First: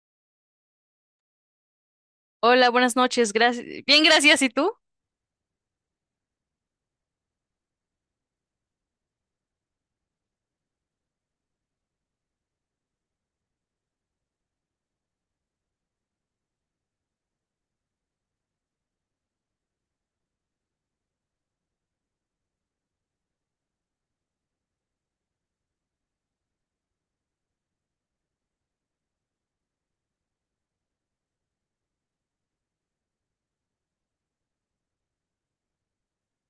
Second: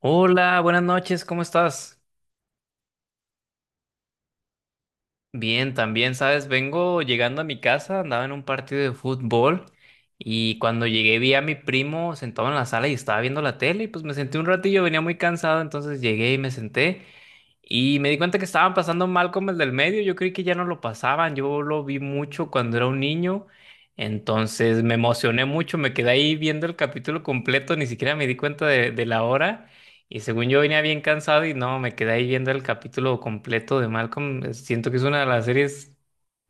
Hola, buenas noches, ¿cómo estás? Hola, buenas noches. Gracias. Bien, gracias. ¿Y tú? Bien, también, sabes, vengo llegando a mi casa, andaba en un partido de fútbol y cuando llegué vi a mi primo sentado en la sala y estaba viendo la tele y pues me senté un ratillo, venía muy cansado, entonces llegué y me senté y me di cuenta que estaban pasando Mal como el del medio, yo creí que ya no lo pasaban, yo lo vi mucho cuando era un niño, entonces me emocioné mucho, me quedé ahí viendo el capítulo completo, ni siquiera me di cuenta de la hora. Y según yo venía bien cansado y no, me quedé ahí viendo el capítulo completo de Malcolm. Siento que es una de las series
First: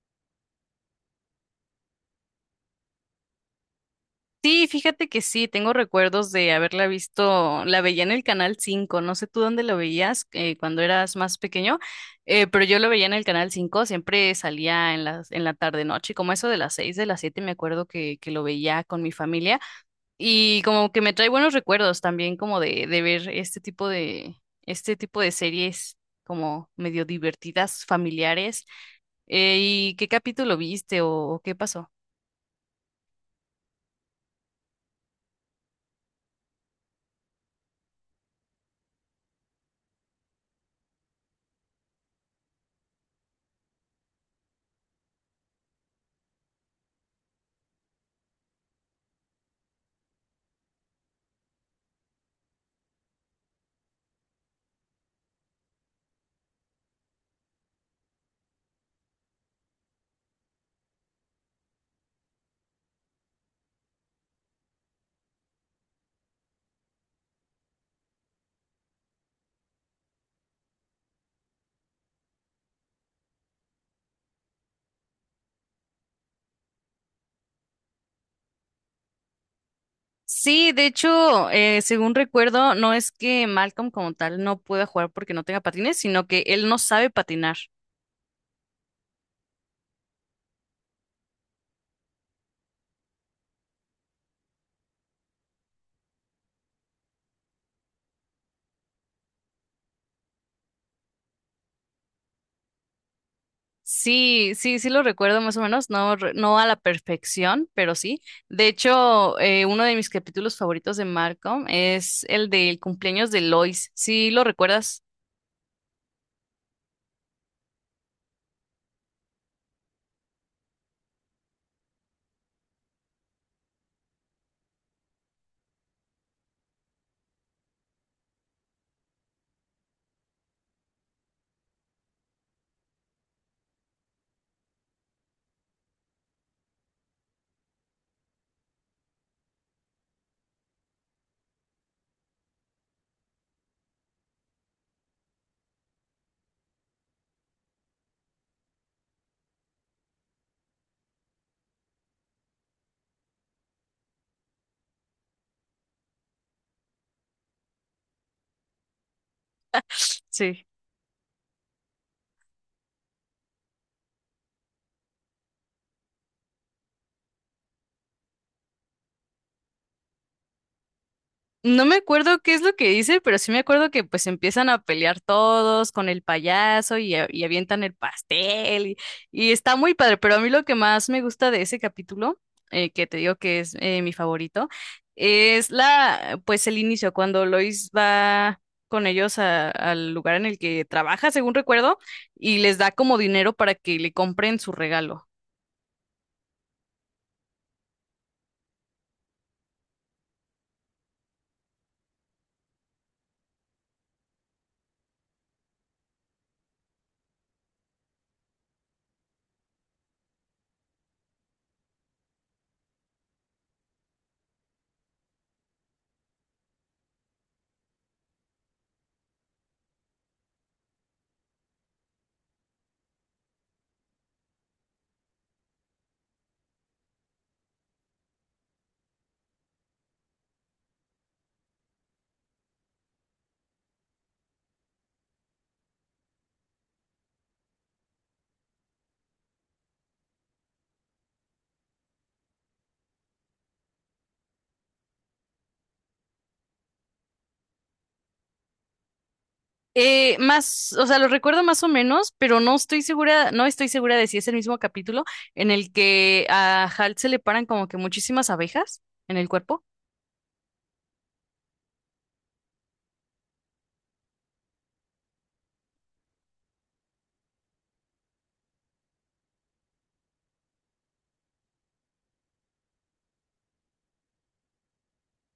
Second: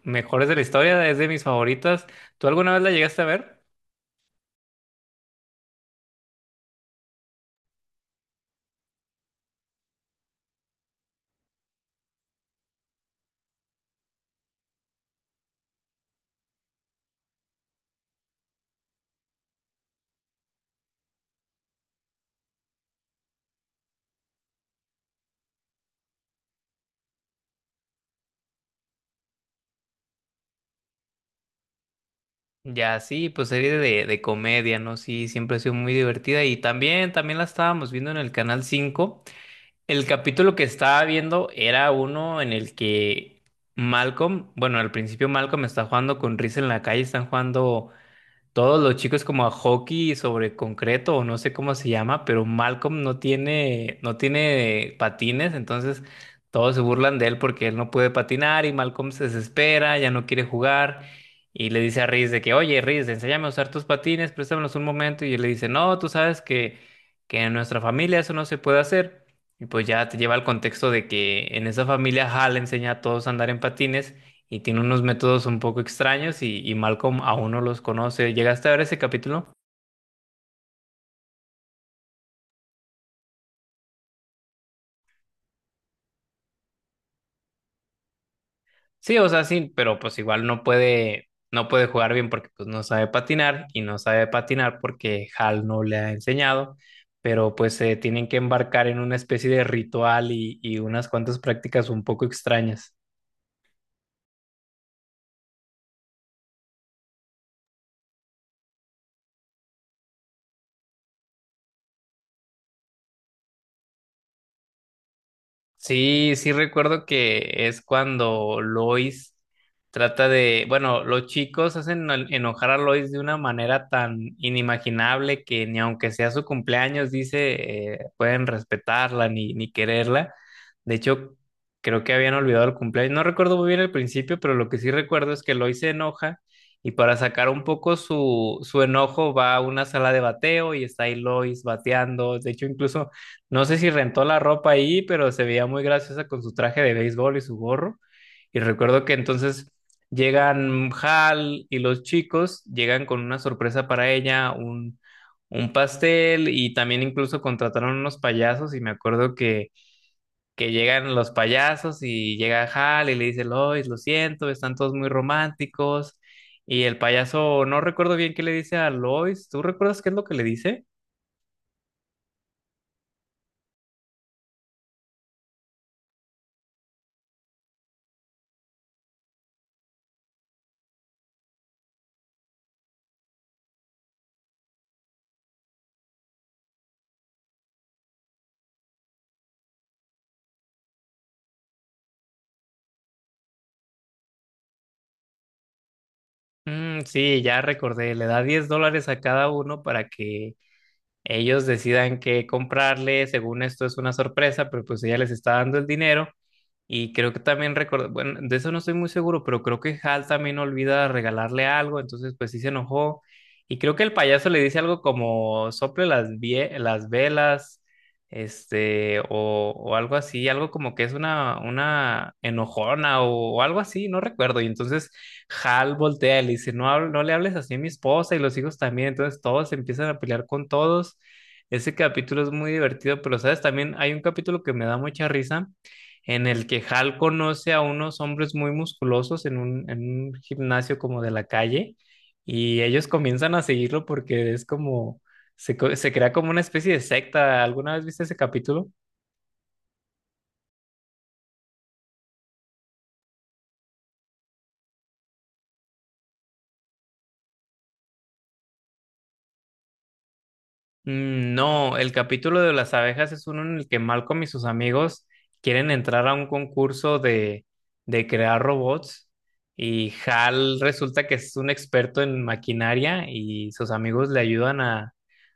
mejores de la historia, es de mis favoritas. ¿Tú alguna vez la llegaste a ver? Sí, fíjate que sí, tengo recuerdos de haberla visto, la veía en el Canal 5. No sé tú dónde lo veías cuando eras más pequeño, pero yo lo veía en el Canal 5. Siempre salía en la tarde noche, como eso de las 6, de las 7. Me acuerdo que lo veía con mi familia y como que me trae buenos recuerdos también como de ver este tipo de series como medio divertidas, familiares. ¿Y qué capítulo viste o qué pasó? Ya, sí, pues serie de comedia, ¿no? Sí, siempre ha sido muy divertida y también, también la estábamos viendo en el Canal 5. El capítulo que estaba viendo era uno en el que Malcolm, bueno, al principio Malcolm está jugando con Riz en la calle, están jugando todos los chicos como a hockey sobre concreto o no sé cómo se llama, pero Malcolm no tiene patines, entonces todos se burlan de él porque él no puede patinar y Malcolm se desespera, ya no quiere jugar y le dice a Riz de que, oye, Riz, enséñame a usar tus patines, préstamelos un momento y él le dice, no, tú sabes que en nuestra familia eso no se puede hacer. Y pues ya te lleva al contexto de que en esa familia Hal enseña a todos a andar en patines y tiene unos métodos un poco extraños y Malcolm aún no los conoce. ¿Llegaste a ver ese capítulo? Sí, de hecho, según recuerdo, no es que Malcolm como tal no pueda jugar porque no tenga patines, sino que él no sabe patinar. Sí, o sea, sí, pero pues igual no puede jugar bien porque pues no sabe patinar y no sabe patinar porque Hal no le ha enseñado, pero pues se tienen que embarcar en una especie de ritual y unas cuantas prácticas un poco extrañas. Sí, sí, sí lo recuerdo más o menos, no, no a la perfección, pero sí. De hecho, uno de mis capítulos favoritos de Malcolm es el del cumpleaños de Lois. ¿Sí lo recuerdas? Sí, sí recuerdo que es cuando Lois trata de, bueno, los chicos hacen enojar a Lois de una manera tan inimaginable que ni aunque sea su cumpleaños, dice, pueden respetarla ni quererla. De hecho, creo que habían olvidado el cumpleaños. No recuerdo muy bien el principio, pero lo que sí recuerdo es que Lois se enoja y para sacar un poco su enojo va a una sala de bateo y está ahí Lois bateando. De hecho, incluso. No sé si rentó la ropa ahí, pero se veía muy graciosa con su traje de béisbol y su gorro. Y recuerdo que entonces llegan Hal y los chicos, llegan con una sorpresa para ella, un pastel y también incluso contrataron unos payasos y me acuerdo que, Sí. que llegan los payasos y llega Hal y le dice, Lois, lo siento, están todos muy románticos. Y el payaso, no recuerdo bien qué le dice a Lois, ¿tú recuerdas qué es lo que le dice? No me acuerdo qué es lo que dice, pero sí me acuerdo que pues empiezan a pelear todos con el payaso y, y avientan el pastel y está muy padre, pero a mí lo que más me gusta de ese capítulo, que te digo que es mi favorito, es la pues el inicio, cuando Lois va con ellos al lugar en el que trabaja, según recuerdo, y les da como dinero para que le compren su regalo. Mm, sí, ya recordé, le da $10 a cada uno para que ellos decidan qué comprarle. Según esto es una sorpresa, pero pues ella les está dando el dinero. Y creo que también recordé, bueno, de eso no estoy muy seguro, pero creo que Hal también olvida regalarle algo, entonces pues sí se enojó. Y creo que el payaso le dice algo como sople las, las velas, este, o algo así, algo como que es una enojona o algo así, no recuerdo. Y entonces Hal voltea y le dice, no, no le hables así a mi esposa y los hijos también. Entonces todos se empiezan a pelear con todos. Ese capítulo es muy divertido, pero sabes, también hay un capítulo que me da mucha risa en el que Hal conoce a unos hombres muy musculosos en un gimnasio como de la calle y ellos comienzan a seguirlo porque es como, se crea como una especie de secta. ¿Alguna vez viste ese capítulo? Más, o sea, lo recuerdo más o menos, pero no estoy segura, no estoy segura de si es el mismo capítulo en el que a Halt se le paran como que muchísimas abejas en el cuerpo. Mm, no, el capítulo de las abejas es uno en el que Malcolm y sus amigos quieren entrar a un concurso de crear robots y Hal resulta que es un experto en maquinaria y sus amigos le ayudan a,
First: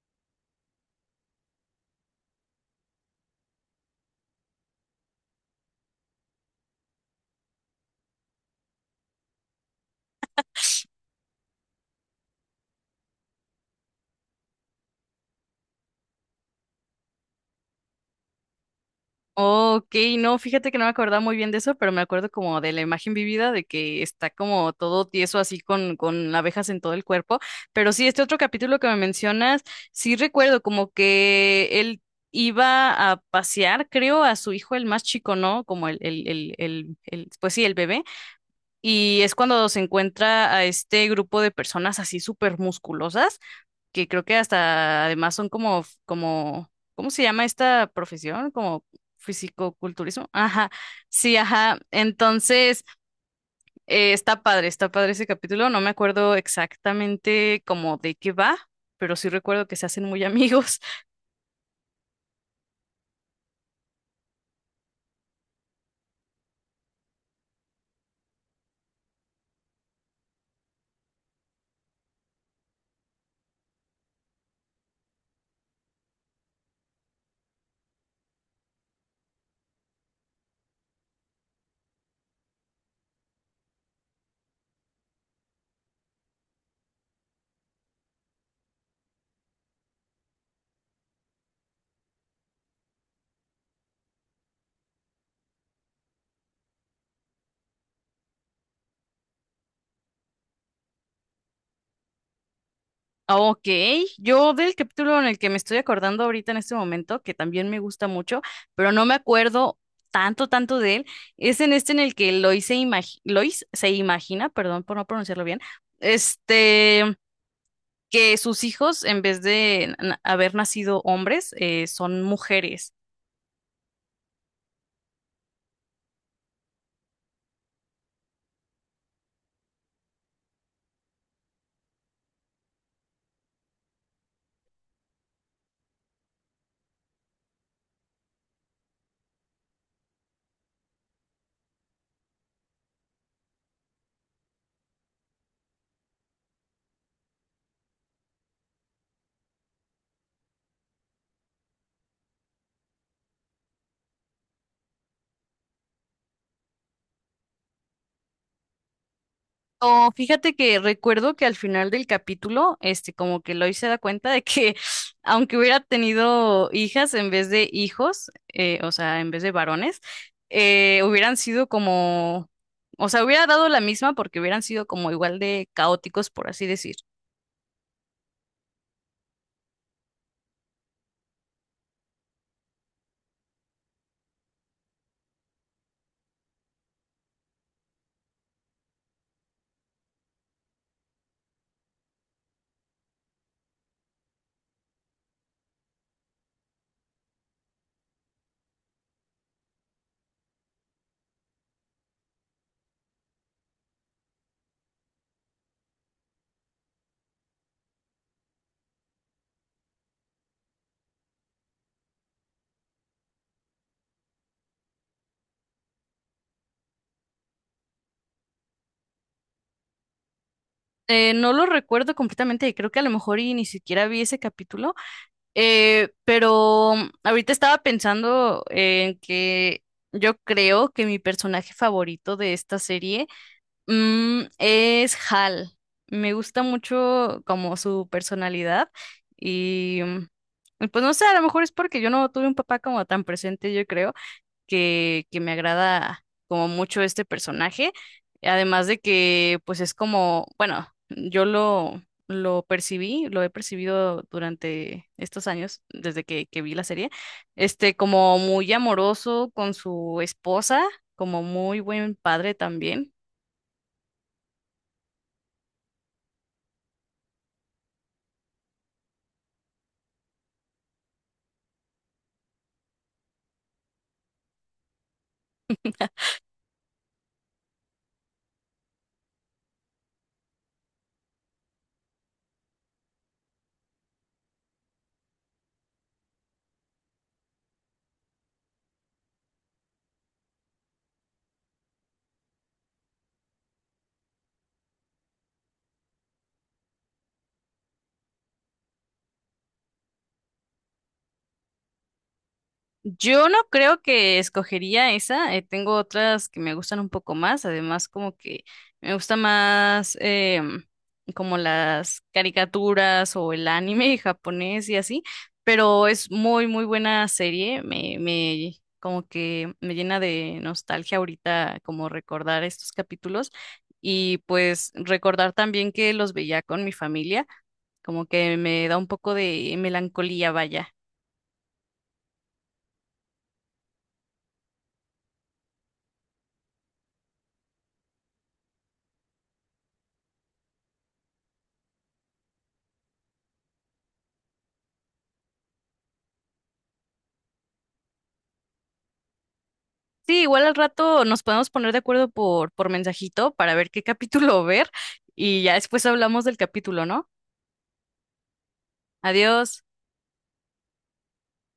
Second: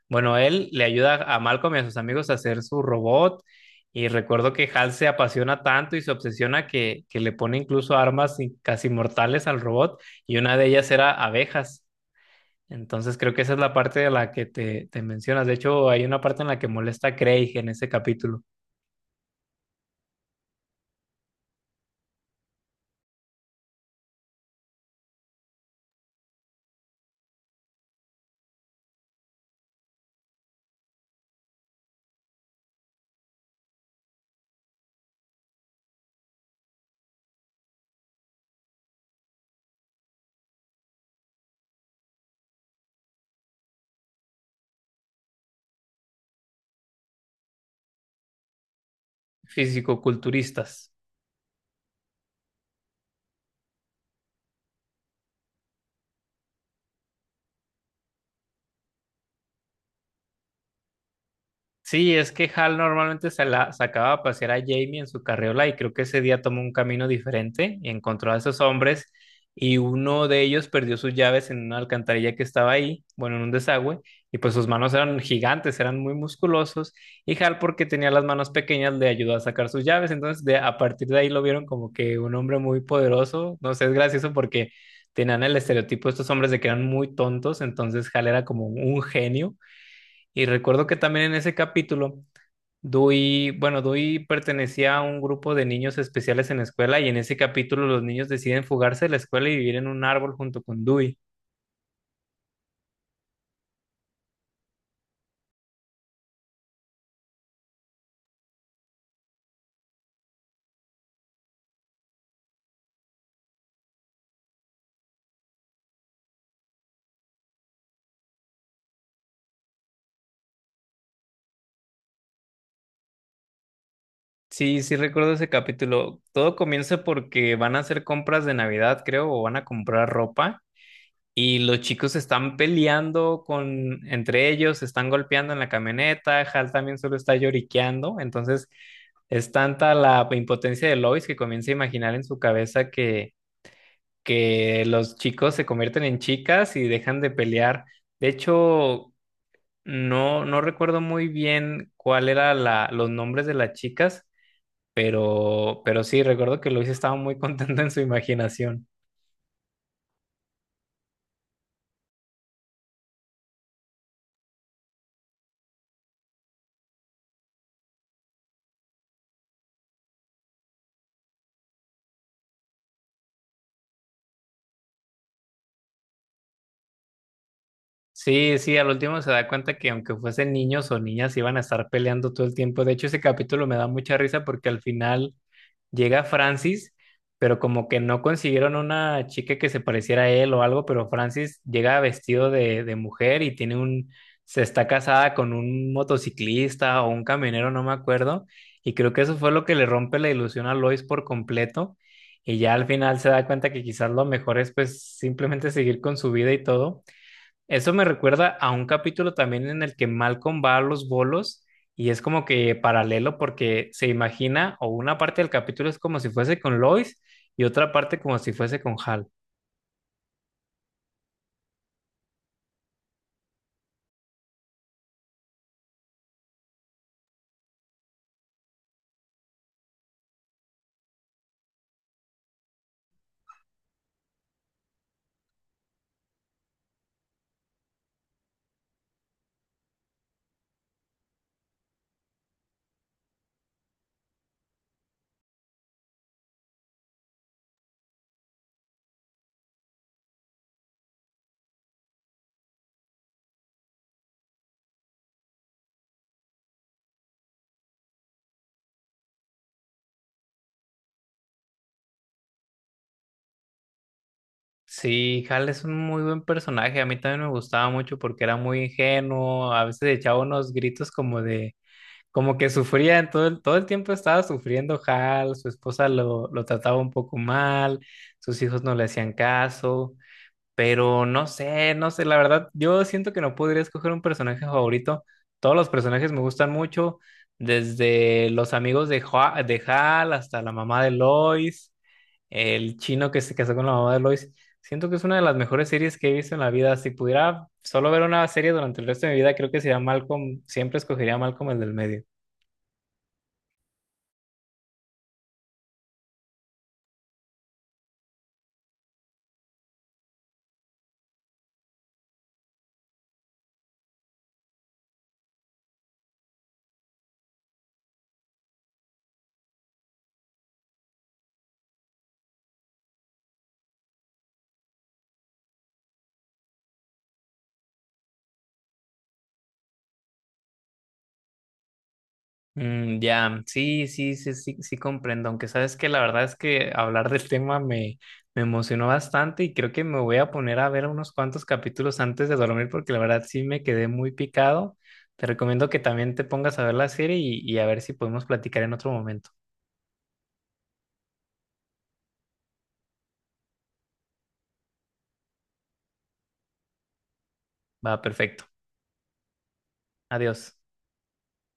bueno, él le ayuda a Malcolm y a sus amigos a hacer su robot y recuerdo que Hal se apasiona tanto y se obsesiona que le pone incluso armas casi mortales al robot y una de ellas era abejas. Entonces creo que esa es la parte de la que te mencionas. De hecho, hay una parte en la que molesta a Craig en ese capítulo, Ok, no, fíjate que no me acordaba muy bien de eso, pero me acuerdo como de la imagen vivida de que está como todo tieso así con abejas en todo el cuerpo. Pero sí, este otro capítulo que me mencionas, sí recuerdo como que él iba a pasear, creo, a su hijo el más chico, ¿no? Como pues sí, el bebé. Y es cuando se encuentra a este grupo de personas así súper musculosas, que creo que hasta además son como, ¿cómo se llama esta profesión? Como fisicoculturismo. Ajá, fisicoculturistas. sí, ajá. Entonces, está padre ese capítulo. No me acuerdo exactamente como de qué va, pero sí recuerdo que se hacen muy amigos. Sí, es que Hal normalmente se la sacaba a pasear a Jamie en su carriola y creo que ese día tomó un camino diferente y encontró a esos hombres y uno de ellos perdió sus llaves en una alcantarilla que estaba ahí, bueno, en un desagüe, y pues sus manos eran gigantes, eran muy musculosos y Hal porque tenía las manos pequeñas le ayudó a sacar sus llaves, entonces a partir de ahí lo vieron como que un hombre muy poderoso, no sé, es gracioso porque tenían el estereotipo de estos hombres de que eran muy tontos, entonces Hal era como un genio. Y recuerdo que también en ese capítulo Dewey, bueno, Dewey pertenecía a un grupo de niños especiales en la escuela y en ese capítulo los niños deciden fugarse de la escuela y vivir en un árbol junto con Dewey. Ok, yo del capítulo en el que me estoy acordando ahorita en este momento, que también me gusta mucho, pero no me acuerdo tanto, tanto de él, es en este en el que Lois se imagina, perdón por no pronunciarlo bien, este, que sus hijos, en vez de haber nacido hombres, son mujeres. Sí, sí recuerdo ese capítulo. Todo comienza porque van a hacer compras de Navidad, creo, o van a comprar ropa y los chicos están peleando con entre ellos, se están golpeando en la camioneta, Hal también solo está lloriqueando, entonces es tanta la impotencia de Lois que comienza a imaginar en su cabeza que los chicos se convierten en chicas y dejan de pelear. De hecho, no recuerdo muy bien cuál era la, los nombres de las chicas, pero sí, recuerdo que Luis estaba muy contento en su imaginación. No, fíjate que recuerdo que al final del capítulo, este, como que Lois se da cuenta de que aunque hubiera tenido hijas en vez de hijos, o sea, en vez de varones, hubieran sido como, o sea, hubiera dado la misma porque hubieran sido como igual de caóticos, por así decir. Sí, sí, al último se da cuenta que aunque fuesen niños o niñas, iban a estar peleando todo el tiempo. De hecho, ese capítulo me da mucha risa porque al final llega Francis, pero como que no consiguieron una chica que se pareciera a él o algo, pero Francis llega vestido de mujer y tiene un, se está casada con un motociclista o un camionero, no me acuerdo, y creo que eso fue lo que le rompe la ilusión a Lois por completo, y ya al final se da cuenta que quizás lo mejor es pues simplemente seguir con su vida y todo eso me recuerda a un capítulo también en el que Malcolm va a los bolos y es como que paralelo porque se imagina o una parte del capítulo es como si fuese con Lois y otra parte como si fuese con Hal. No lo recuerdo completamente y creo que a lo mejor y ni siquiera vi ese capítulo, pero ahorita estaba pensando en que yo creo que mi personaje favorito de esta serie Mm, es Hal. Me gusta mucho como su personalidad y mm, y pues no sé, a lo mejor es porque yo no tuve un papá como tan presente, yo creo, que me agrada como mucho este personaje. Además de que pues es como, bueno, lo percibí, lo he percibido durante estos años, desde que vi la serie, este como muy amoroso con su esposa, como muy buen padre también. Sí, Hal es un muy buen personaje, a mí también me gustaba mucho porque era muy ingenuo, a veces echaba unos gritos como de, como que sufría, en todo el tiempo estaba sufriendo Hal, su esposa lo trataba un poco mal, sus hijos no le hacían caso. Pero no sé, la verdad, yo siento que no podría escoger un personaje favorito. Todos los personajes me gustan mucho, desde los amigos de Hal hasta la mamá de Lois, el chino que se casó con la mamá de Lois. Siento que es una de las mejores series que he visto en la vida. Si pudiera solo ver una serie durante el resto de mi vida, creo que sería Malcolm, siempre escogería a Malcolm el del medio. Yo no creo que escogería esa, tengo otras que me gustan un poco más, además como que me gusta más em, como las caricaturas o el anime japonés y así, pero es muy muy buena serie, me como que me llena de nostalgia ahorita como recordar estos capítulos y pues recordar también que los veía con mi familia, como que me da un poco de melancolía, vaya. Mm, ya, sí, sí, sí, sí, sí comprendo, aunque sabes que la verdad es que hablar del tema me, me emocionó bastante y creo que me voy a poner a ver unos cuantos capítulos antes de dormir porque la verdad sí me quedé muy picado. Te recomiendo que también te pongas a ver la serie y a ver si podemos platicar en otro momento. Sí, igual al rato nos podemos poner de acuerdo por mensajito para ver qué capítulo ver y ya después hablamos del capítulo, ¿no? Va, perfecto. Adiós. Adiós.